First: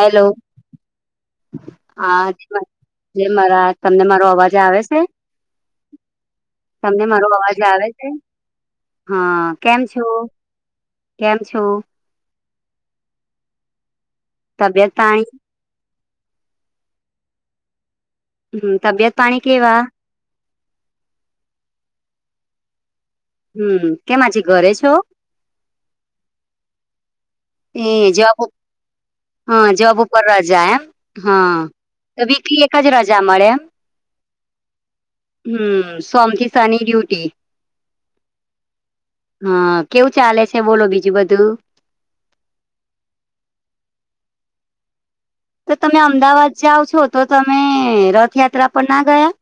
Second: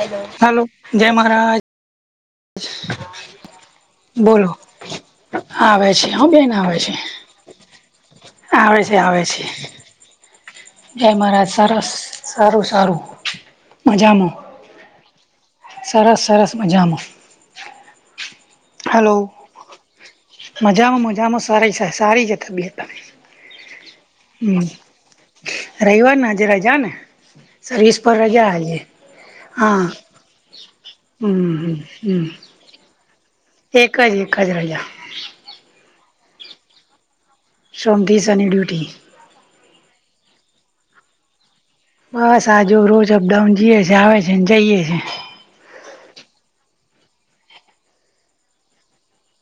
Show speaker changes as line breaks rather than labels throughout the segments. Hello હાલો જય મહારાજ.
આજ મદ જેય મહરાજ તમને મારો
બોલો
અવાજ આવે સે.
આવે છે હ બેન આવે છે
તમને મારો અવાજ આવે છે
આવે છે આવે છે
હ-હ-હ કેમ છો?
જય
કેમ
મહરાજ
છો
સારાસ સારું સારું મજામાં.
તબિયત પાણી
સરસ-સરસ મજામ.
હમ્મ તબિયત પાણી કેવા?
મજામાં મજામાં સારી સે સારી જે તબિયત પાણી.
હમ્મ કેમ આજે ઘરે છો?
રઈવારને આજે રજા ને સર્વિસ પર રજા આજે.
હ
હા
જોબ ઉપર રજા એમ હ
હમ
તો
હમ
વીકલી એક જ રજા મળે એમ.
એક જ એખ જ રજા
હમ્મ સોમ થી શની ડ્યુટી
સોમ થી શની ડ્યુટી
હા, કેવું ચાલે છે બોલો બીજું બધું?
બસ આજુ રોજ અપડાઉન જીએ છે આવે છે ને જઈએ છે.
તો તમે અમદાવાદ જાઓ છો તો તમે રથયાત્રા પર ના ગયા?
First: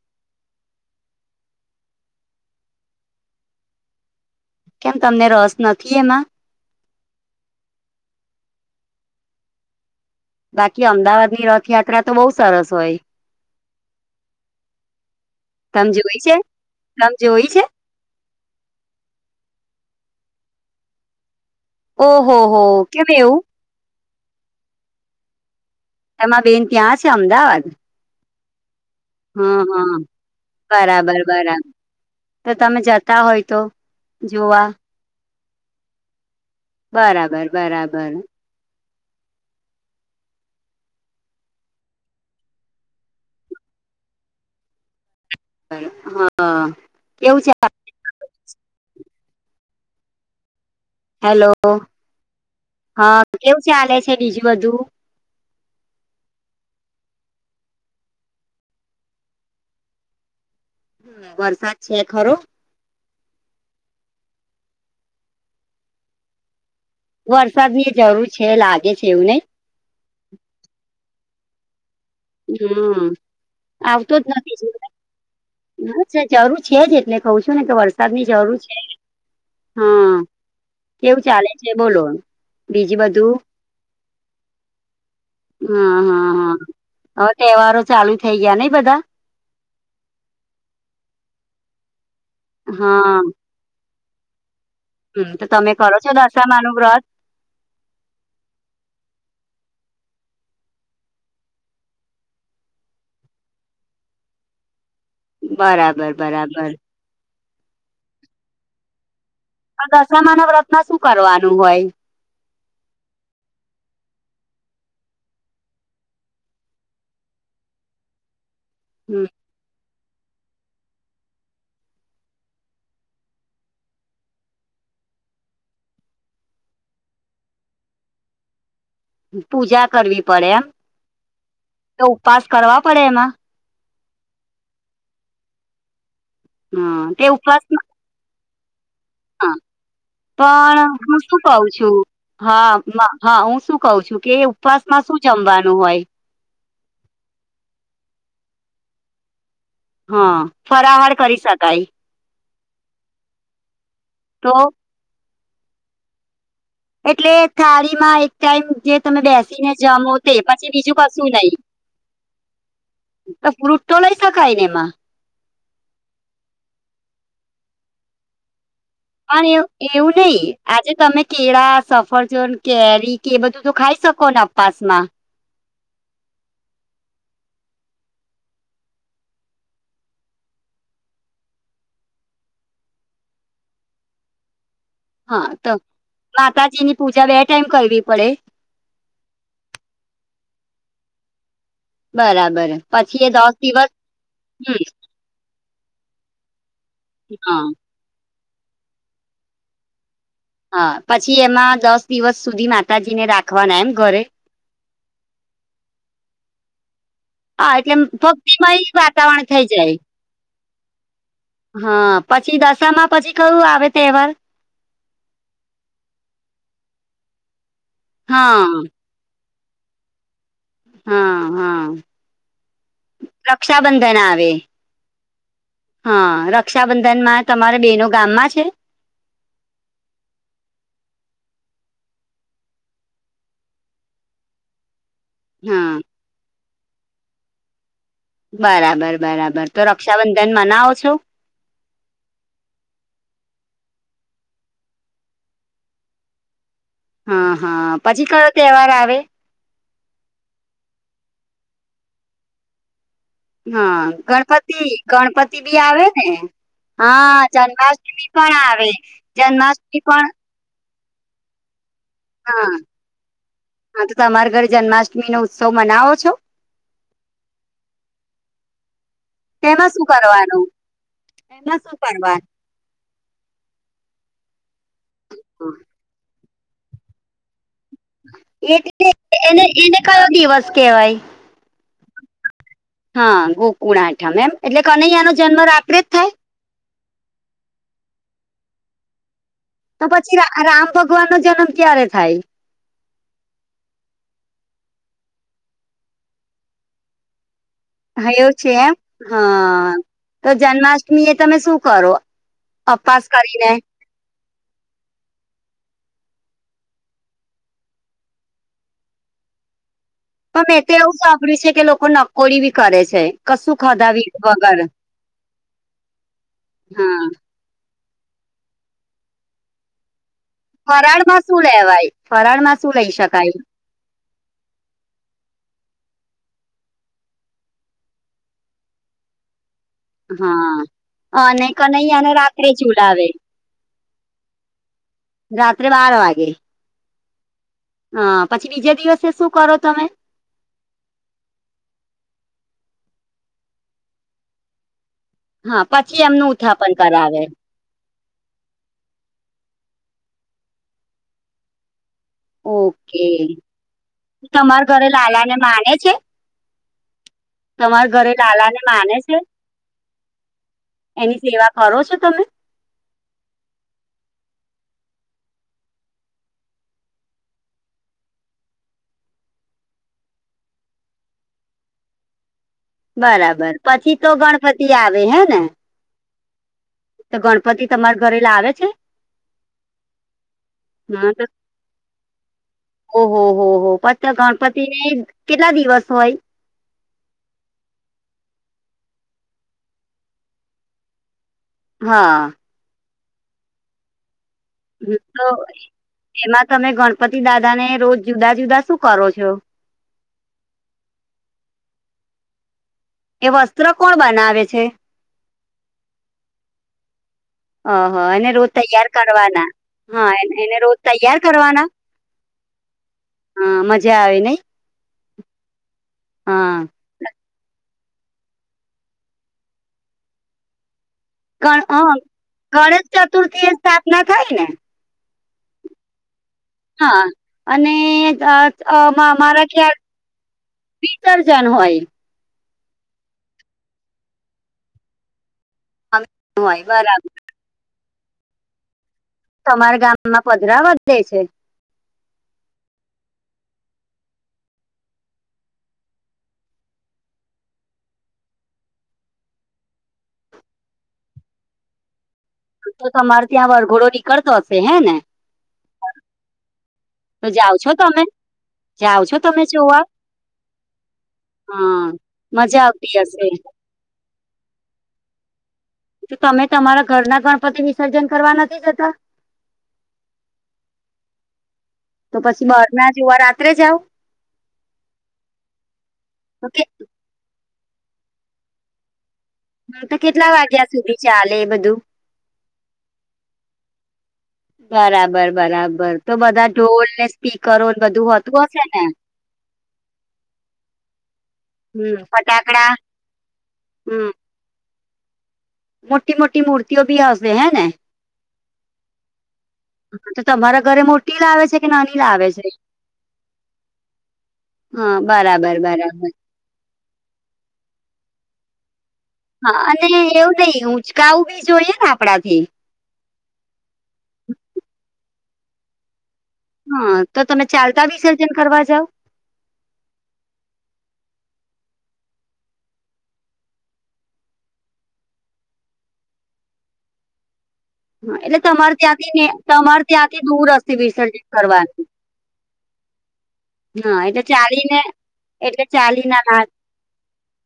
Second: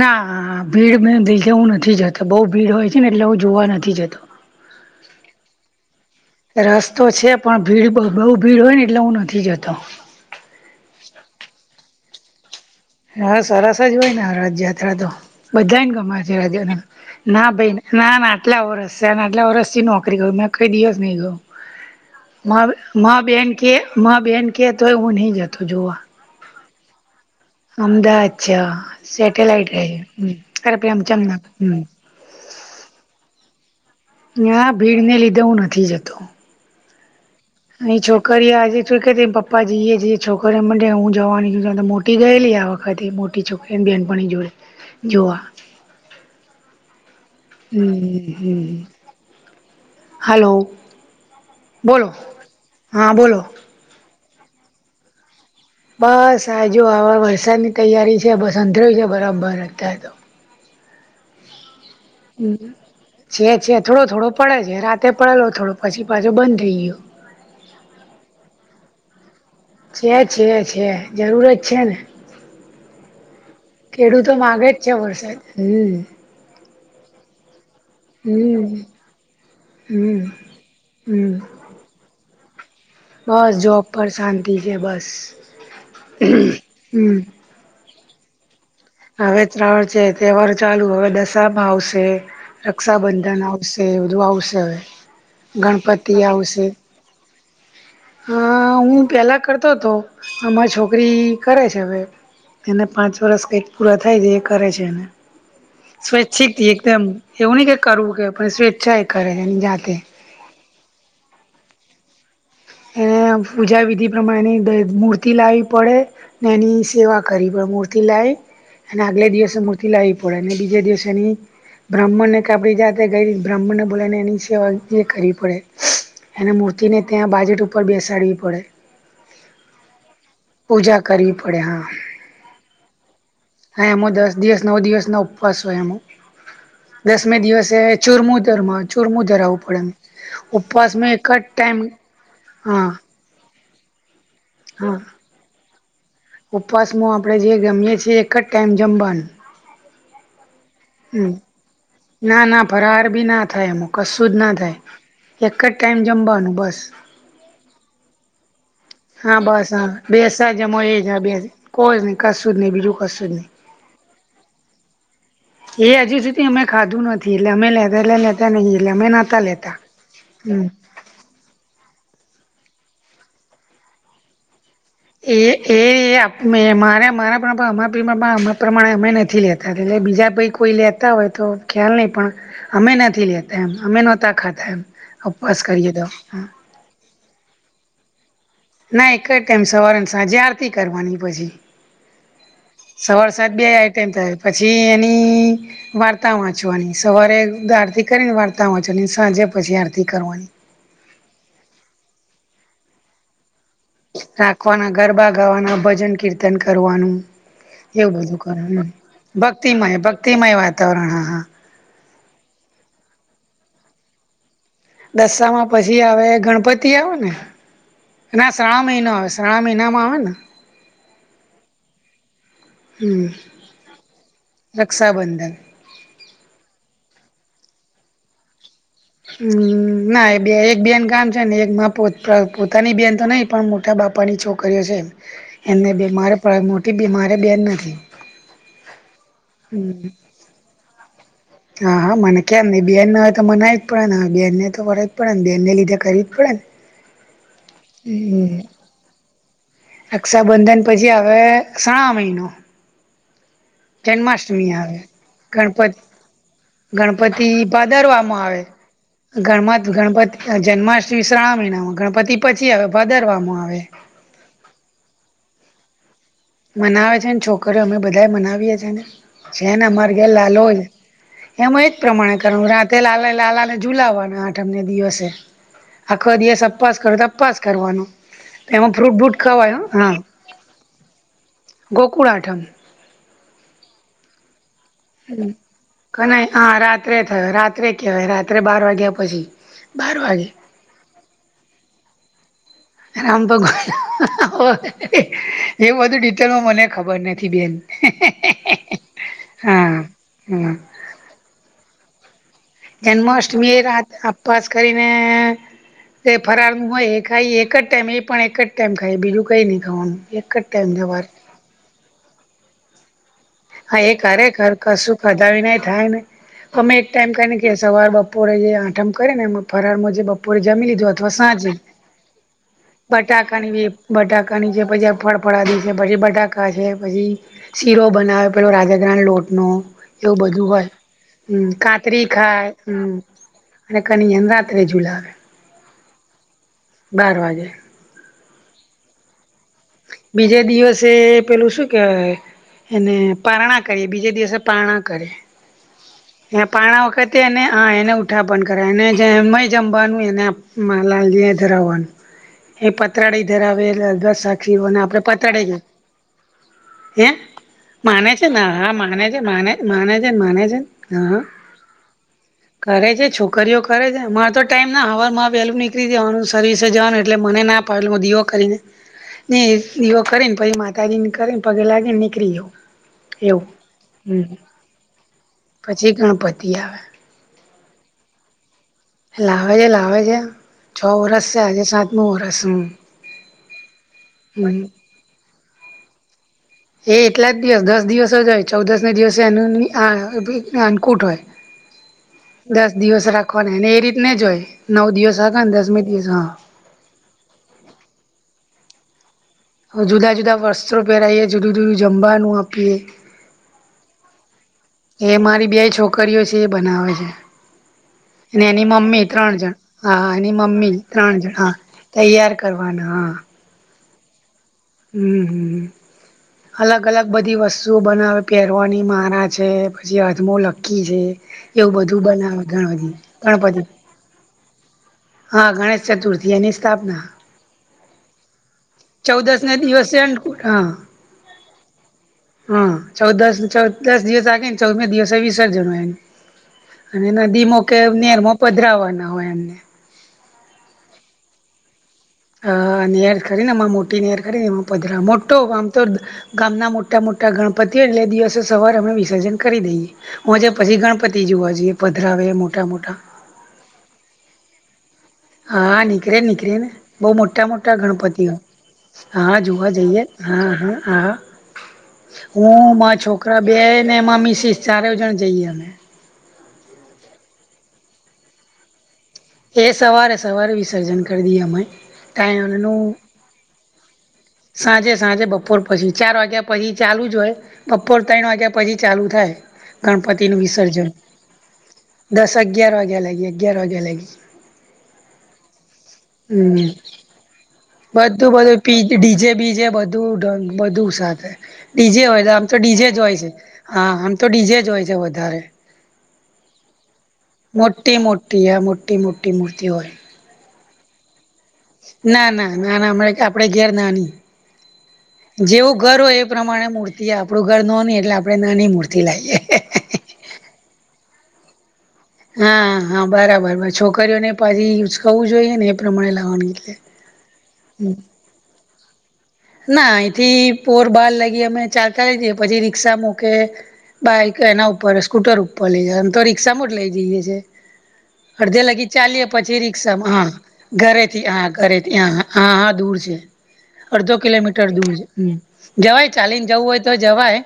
ના, ભીળ મેં ભીજવું નથી જતો, બોવ ભીડ હોય છે ને એટલે હુ જોવા નથી જતો
કેમ તમને રસ નથી ઇ એમાં?
રરસ તો છે, પણ ભીળ બો બોવ ભીળ હોય ને એટલે હું નથી જતો.
બાકી અમદાવાદની રથયાત્રા તો બોવ સરસ હોય
હા, સરસ જ ઓયને આ રજયાત્રા તો બધાયન
તમે જોઈ
ગમા છે,
તમે જોઈ
ના
છે
ભઈ ના ના આટલા વરષ સેને આટલા વરષથી નોકરી કરું મે કઈ દિવસ નઇ ગયો
ઓહો હો
માબે
કેમ
મા
એવું
બેન કેએ મા બેન કે તોય હું નહી જતો જોવા
હેમાં બેન ત્યાં છે, અમદાવાદ?
અમદાવાદ છે અ
હમ
સેટેલાઈટ રેઇ
હમ
હમ્મ, અરે
બરાબર
પ્રેમચંદ નગર.
બરાબર
હમ્મ
તો તમે જતા હોય તો જોવા
ના ભીડ ને લીધે હુ નથી જતો
બરાબર બર
ની છોકરીઓ આજે થુલ કેટીક પપ્પા જીએ જીયે જે છોકરામ મન જયાવુ હું જવાની છું તમ મોટી ગયેલી આ વખતે મોટી છોક એની બેનપણી જોળે, જોવા.
હ અ, એવું છે આ
હમ્મ હમ્મ હાલો
હેલો, હા, કેવું ચાલે છે બીજું બધું?
બસ આજો આ વવરસાદની તૈયારી છે બસ અંધેરોય છે બરાબર અત્યાર તો
હમ્મ વરસાદ છે ખરો
છે છે થોળો થોળો પળે છે, રાતે પળેલો થોળો, પછી પાછો બન થેઈ ગીયો
વરસાદની જરૂર છે લાગે છે એવું નઈ
છે છે છે જરૂર જ ને,
હમ આવતો
ખેડૂતો
નથી
માગે જ છે વરસાદ હમ્મ
જરૂર છે જ એટલે કહું છું ને કે વર સાદ ની જરૂર
હમ
છે, હા
હમ
કેવું
હમ
ચાલે, છે બોલો એમ, બીજી બધ
બસ જોબ પર શાંતિ છે બસ
હા હા હા
હમ્મ
હવે તહેવારો ચાલુ થઈ ગયા નહીં બધા?
હવે શ્રાવણ છે તહેવારો ચાલુ, હવે દસામા આવશે,
હા
રક્ષાબંધન આવ શે, એ બધું આવશે હવે.
હમ્મ, તો તમે કરો છો
ગણપતિ આવશે
દશામાનું વ્રત?
હા, હું પહેલાં કરતો હતો, અમારી છોકરી કરે છે હવે, એને પાંચ વરષ કઈક પૂરા થાય તો એ કરે છે એને
બરાબર
સ્વૈચ્છિક
બરાબર
એકદમ, એવું નહી કે કરવું કે પર સ્વેચ્છા કરે એ જાતે,
દસમા ના વ્રતમાં શું કરવાનું હોય?
એ પૂજા વિધિ પ્રમાણેની મૂર્તિ લાવવી પડે. ને એની સેવા કરી પણ મૂર્તિ લાવ અને આગલે
હમ
દિવસે મૂ ર્તિ લાહી પડે એને બીજે દિવસે એની, બ્રાહ્મણને કા બીજા આપણી જાતે ગઈ બ્રાહ્મણને બોલાને એની સેવા એ કરવી પડે, અને મૂર્તિને ત્યાં બાજોટ ઉપર બેસાડવી પડે.
પૂજા કરવી પડે એમ,
પૂજા કરવી પડે હા
તો ઉપવાસ કરવા પડે એમાં?
હા એમાં દસ દિવસ નવ દિવસ નો ઉપવાસ હોય એમાં,
હ તે
દસમે
ઉપવાસ
દિવસે ચુરમુ ધર મા‌ ચુરમુ ધરાઆવવું પડે એમાં
પણ
ઉપવાસમાં
હું
એક જ
શું કઉ
ટાઈમ
છું હા હા હું શું કું છું કે ઉપવાસ
હા
માં શું જમવાનું હોય.?
ઉપવાસમાં આપણે જે જમીએ છીએ એક જ ટાઈમ જમવાનું.
હા ફરાહાર
હમ
કરી શકાય.?
ના ના ફરાર બી ના થાય એમ કશું જ ના
તો
થાય, એક જ ટાઈમ જમવાનું બસ.
એટલે થાળીમાં એક ટાઈમ જે તમે
હા બસ
બેસીને
હા
જમો તે
બેસા
પછી
જમો એ
બીજું કશું
જ
શું
બે
નહીં.
કોઈ જ નહી કશું જ નહી બીજું કશું જ
તો ફ્રુટ તો લઇ શકાય ને એમાં.?
એ હજુ સુધી અમે ખાધું નથી એટલે અમે લાવેલા તા નહીં એટલે અમે ન
પણ એવ એવું નહી, આજે તમે કેળા, સફરજન, કેરી કે એ બધું તો ખાઈ શકો ને ઉપવાસમાં.?
એ એ મારે મારા અમારામા પીઅ પ્રમાણે અમે નથી લેતા. એટલે બીજા પઈ કોઈ લેતા હોય તો ખ્યાલ નહી પણ અમે નથી લેતા એમ, અમે નહોતા ખાતા એમ.
હા
ઉપવાસ
તો
કરીએ
માતાજીની પૂજા બે ટાઈમ કરવી પડે.?
ના એક જ ટાઈમ સવારે, સાંજે આરતી કરવાની પછી.
બરાબર પછી
સવાર
એ દસ
સાંજ બે યા
દિવસ
ટાઈમ થાય પછી
હમ
એની છી વાર્તા વાંચવાની સવારે
હા
આરતી કરીને વાર્ત તા વાંચવાની અને સાંજે પછી આરતી કરવાની.
હા પછી એમાં દસ દિવસ સુધી માતાજીને રાખવાના એમ? ઘરે
રાખવાના, ગરબા ગાવાના, ભજન કીર્તન કરવાનું.
હા એટલે
એવું બધું કરવા
ભક્તિમય
નું
વાતાવરણ થઈ જાય
ભક્તિમય ભક્તિમય વાતાવરણ હા હા,
હા પછી દશામાં પછી કયું આવે તહેવાર.?
દસામાં પછી આવે ગણપતિ આવે ને? ના
હા
શ્રાવણ મહિનો આવે છે. ઘ્રણા મહિનામાં આવેને.?
હા હા
હમ
રક્ષાબંધન આવે.
રક્ષાબંધન.
હા રક્ષાબંધનમાં તમારા બેનો ગામમાં છે.?
હમ ના બે એક બેન ગામ છે ને એક મા પોતાની બેન તો નહી પણ મોટા બાપાની છોકરીઓ છે એમને
હા
બીમાર પડે મોટી બીમારી બેન નથી.
બરાબર બરાબર તો
હમ
રક્ષાબંધન મનાવો છો?
હા હા મને કેમ નય બેન ના હોય તો મનાય પડેને બેનને તો કરવી જ પડેને બેનને લીધે કરવી જ પડેને.
હા હા પછી કયો તહેવાર આવે.?
રક્ષાબંધન પછી આવે સાવન મહિનો.
હા
જન્માષ્ટમી
ગણપતિ
આવે
ગણપતિ બી
ગણપત
આવે ને? હા
ગણપતિ
જન્માષ્ટમી
ભાદરવામાં
પણ આવે,
ગણમત
જન્માષ્ટમી પણ
ગણપતિ જન્માષ્ટમી શ્રાવણ મહિનામાં, ગણપતિ
હા
પછી આવે ભાદરવામાં આવે.
હા તો તમારા ઘર જન્માષ્ટમી નો ઉત્સવ મનાવો છો?
મનાવે છે ને છોકરીઓ અમે બધા મનાવીએ છીએ ને છે ને
તેમાં શું
અમારે ઘેર લાલો
કરવાનું
ય. એમાં એ જ
શું
પ્રમાણે
કરવાનું
કરુ, રાતે લાલા લાલાને ઝુલાવવાના આઠમને દિવસે. આખો દિવસ અપાસ કરો અપાસ કરવાનું.
એટલે એને ઈને કયો દિવસ કેહેવાય?
ગોકુળ આઠમ.
હા, ગોકુળ આઠમ એમ! એટલે કે કનૈયા નો જન્મ રાત્રે જ થાય?
કને હા રાત્રે થાય રાત્રે કહેવાય રાત્રે બાર વાગ્યા પછી.
તો
બાર
પછી
વાગે
રામ ભગવાન નો જન્મ ક્યારે થાય?
રામ ભગવાન એવું બધું ડિટેલમાં મને ખબર નથી બેન.
હા એવું છે એમ!
હા
હં.. તો
હા
જન્માષ્ટમી એ તમે શું કરો? અપવાસ કરીને
જન્માષ્ટમીએ રાતે અપાસ કરીને.. એ ફરારનું હોય એ ખાઈએ એક જ ટાઈમ એ પણ એક જ ટાઈમ ખાઈએ બીજું કંઈ નહીં ખાવાનું. એક જ
પણ મેં તો
ટાઈમ
એવું
સવારે
સાંભળ્યું છે કે લોકો નકોરડી બી કરે છે. કશું
હા એ
ખધાવી
કરે
વગર
કશું ખધાવીને એ થાય ને અમે એક
હા
ટાઈમ કરીને કે સવાર બપોરે એ આઠમ કરે ને એમાં ફરાર માં જે બપો પૂરે જમી લીધો અથવા
ફરાળમાં શું
સાંજે
લેવાય ફરાળમાં શું લઈ શકાય
બટાકનીવે બટાકા ની છે પછી આ ફળફળાદી છે પછી બટાકા છે પછી શીરો બનાવ્યો પેલો રાજગરા ના લોટ નો એવું બધું હોય હ.
હા અને
મ.. કાતરી
કનૈયાને
ખાય
રાત્રે
હ. મ..
ચુલાવે
અને કનૈયાને રાત્રે ઝૂલાવે.
રાત્રે બાર વાગે.
બાર વાગે.
હં.. પછી બીજા દિવસે શું કરો તમે?
બીજે દિવસે પેલું શું કેવાય? એને પારણા કહીએ બીજે દિવસે પારણા કરે.
હા, પછી એમનું
એ
ઉથાપન
પાણા વખતે
કરાવે.
એને હા, એને ઉઠાપન કરાય એને જેય જમવાનું એને લાલજીએ ધરાવવાનું. એ
ઓકે
પતરાળી ધરાવે એટલે અગ
તમારા
સાખીઓના
ઘરે
આપડે
લાલાને
પતાળે ગયાં.
માને છે
હેં! માને છે ને? હ.. હા, માને છે માને માને છે માને છે. ને
એની
હા
સેવા કરો છો તમે?
કરે છે. છોકરીઓ કરે છે. મારે તો ટાઈમ ના હવારમાં વહેલું નીકળી જવાનું સર્વિસે જવાનું એટલે મને ના પેલો દીઓ કરીને. ને દિવો કરે ને પછી માતાજી ને કરે ને પગે લાગે ને નીકરી જઉ.
બરાબર, પછી તો ગણપતિ આવે હેં ને?
પછી ગણપતિ આવે.
તો ગણપતિ તમારા ઘરે લાવે છે?
લાવે છે, લાવે છે છ
હા તો
વરસ છે આજે સાતમું વરસ હું.
ઓહો હો હો! પછ તો ગણપતિને કેટલા દિવસ હોય?
એ એટલા જ દિવસ દસ દિવસ જ હોય ચૌદસ ના દિવસે એનું [unintelligible] અન્નકૂટ હોય.
હાં...
દસ દિવસ રાખવાના ને એ રીત ને જો હોય નવ
હમ,
દિવસ
તો
રાખવાના ને દસમી દિવસ હં
એમાં તમે ગણપતિ દાદા ને રોજ જુદા જુદા શું કરો છો?
જુદા જુદા વસ્ત્રો પહેરાઈએ જુદું જુદું જમવાનું આપીએ.
એ વસ્ત્ર કોણ બનાવે છે?
એ મારી બે છોકરીઓ છે એ બનાવે છે.
અહ એને
અને
રોજ
એની
તૈયાર
મમ્મી ત્રણ
કરવાના
જણ. હા, એની
એને એને
મમ્મી
રોજ
ત્રણ
તૈયાર
જણ હા. તૈયાર કરવાના હાં.
હાં, મજા આવે નઈ? હા
[unintelligible] અલગ અલગ બધી વસ શું બનાવે પહેરવાની મારા છે પછી અજમો લકી છે.
ગણ
એવું બધું બનાવે
અ
ગણપ
ગણેશ ચતુર્થી એ
ગણપતિ
સ્થાપના થાય ને
હા ગણેશ ચતુર્થી અને
હા અનેક આ
ચૌદસ ના દિવસે અન્નકૂટ આ
[unintelligible] હોય
હા ચૌદ દસ ચૌદ દસ દિવસ આગે ને ચૌદમે દિવસ વિસર્જન હોય ને
હોય બરાબર
અને નદીમાં કે નેરમાં પધરાવાના હોય એમને
તમારા ગામમાં પધરાવા દે છે?
અ નેર ખરીને અમાર મોટી નેર ખરીને એમાં પધરા મોટો આમ તો ગામના મોટા મોટા ગણપતિઓ એટલે દિવસો સવારે વિસર્જન કરી દઈએ. હોજે પછી ગણપતિ જોવા જઈએ પધરાવે એમાં
તો તમારે ત્યાં વરઘોડો નીકળતો હશે હે ને?
હા નીકળે ને નીકળે ને બહુ
તો
મોટા
જાઓ છો
મોટા
તમે
ગણપતિઓ
જાઓ છો
હા
તમે
જોવા જઈએ હા હા હા
હા
હું
મજા આવતી
મા
હશે
છોકરા બે ને એમાં મિસીસ ચારે જણ જઈએ અમે.
તો તમે તમારા ઘરના ગણપતિ વિસર્જન કરવા નથી જતા?
એ સવારે સવારે વિસર્જન કર દઈએ અમે
તો પછી બહાર
ટાઈમનું
ના જોવા રાત્રે જાઓ?
સાંજે સાંજે બપોર પછી ચાર વાગ્યા
તો કે
પહી ચાલુ જ હોય. બપોર ત્રઈણ વાગ્યા પછી ચાલુ થાય.
હા તો કેટલા
ગણપતિનું
વાગ્યા
વિસર્જન
સુધી ચાલે એ બધું?
દસ અગિયાર વાગ્યા લાગી અગિયાર વાગ્યા લાગી
બરાબર બરાબર તો બધા
હમ
ઢોલ ને સ્પીકરો ને બધુ
બધું બધુ પી ડીજે બીજે બધું બધું સાથે ડીજે
હમ
હોય તો આમ તો
ફટાકડા
ડીજે જ હોય છે હા
હમ
આમ તો ડીજે જ હોય છે વધારે
મોટી મોટ ટી મૂર્તિઓ ભી હસે હે ને
મોટી મોટી એ મોટી મોટી મૂર્તી હોય.
હા તો તમારા ઘરે મોટી લાવે છે? કે નાની લાવે
ના
છે
ના ના ના હ આપડે ઘેર નાની
હા બરાબર
જેવું ઘર
બરાબર
હોય પ્રમાણે મૂર્તિ આપડું ઘર નોની એટલે આપણે નાની મૂર્તિ લાઈએ.
હા અને એવું નઈ ઉંચકાવું બી જોઈએ ના
હા હા બરાબર છોકરીઓને પછી [unintelligible] જોઈએ ને એ પ્રમાણે લાવવાની એટલે
હા તો તમે
હમ
ચાલતા વિસર્જન કરવા જાવ?
ના અહીંથી પોરબર લઈએ અમે ચાલતા હોઈ ચાલી જએ પછી રિક્ષા મૂકે બાઈક એના ઉપર સ્કૂટર ઉપર લઇ જમ તો રીક્ષા મો જ લઇ જઈએ છ છે
હા એટલે
અડધે
તમારે
લાગી
ત્યાંથી ને
ચાલીએ પછી
તમારે
રિક્શામાં
ત્યાંથી
હા
દૂર હશે વિસર્જન
ઘરેથી હ ઘરે
કરવાનું
થી હ હા હા દૂર છે
હા
અડધો
એટલે
કિલોમીટર
ચાલીને
દૂર જવાય હમ
એટલે ચાલી
જવાય
ના ના
ચાલીને જવાય જવું હોય તો જવાય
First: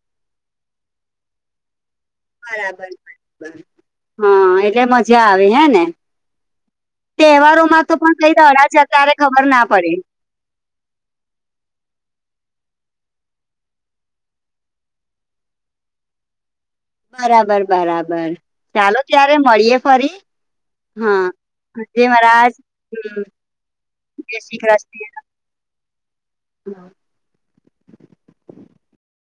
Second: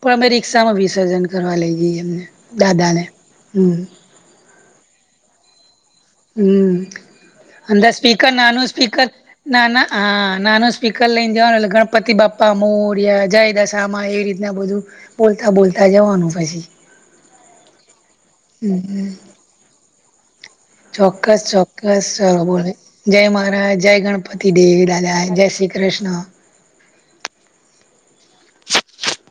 પણ અમે રિક્ષામાં વિસર્જન કરવા લઈ જઈએ એમને
બરાબર
દાદાને
બરાબર.
હમ
હા એટલે મજા આવે હે ને
હમ
તહેવારોમાં
અંદર
તો પણ
સ્પીકર
કઈ
નાનો
દડા
સ્પીકર
જતા રે ખબર
ના ના
પડે
હા નાુ સ્પીકર લઈને જવાનું એટલે ગણપતિ બાપા મોરિયા જાયદા સામા એવી રીતના બધું બોલતા બોલતા જવાનું પછી
બરાબર બરાબર ચાલો ત્યારે મળીયે ફરી હા
ચોક્કસ
જય
ચોક્કસ
મહારાજ,
બોલે
હમ
જય મહારાજ જય ગણપતિ
શ્રી
દેવ
કૃષ્ણ.
દાદા જય શ્રી કૃષ્ણ
[inaudible]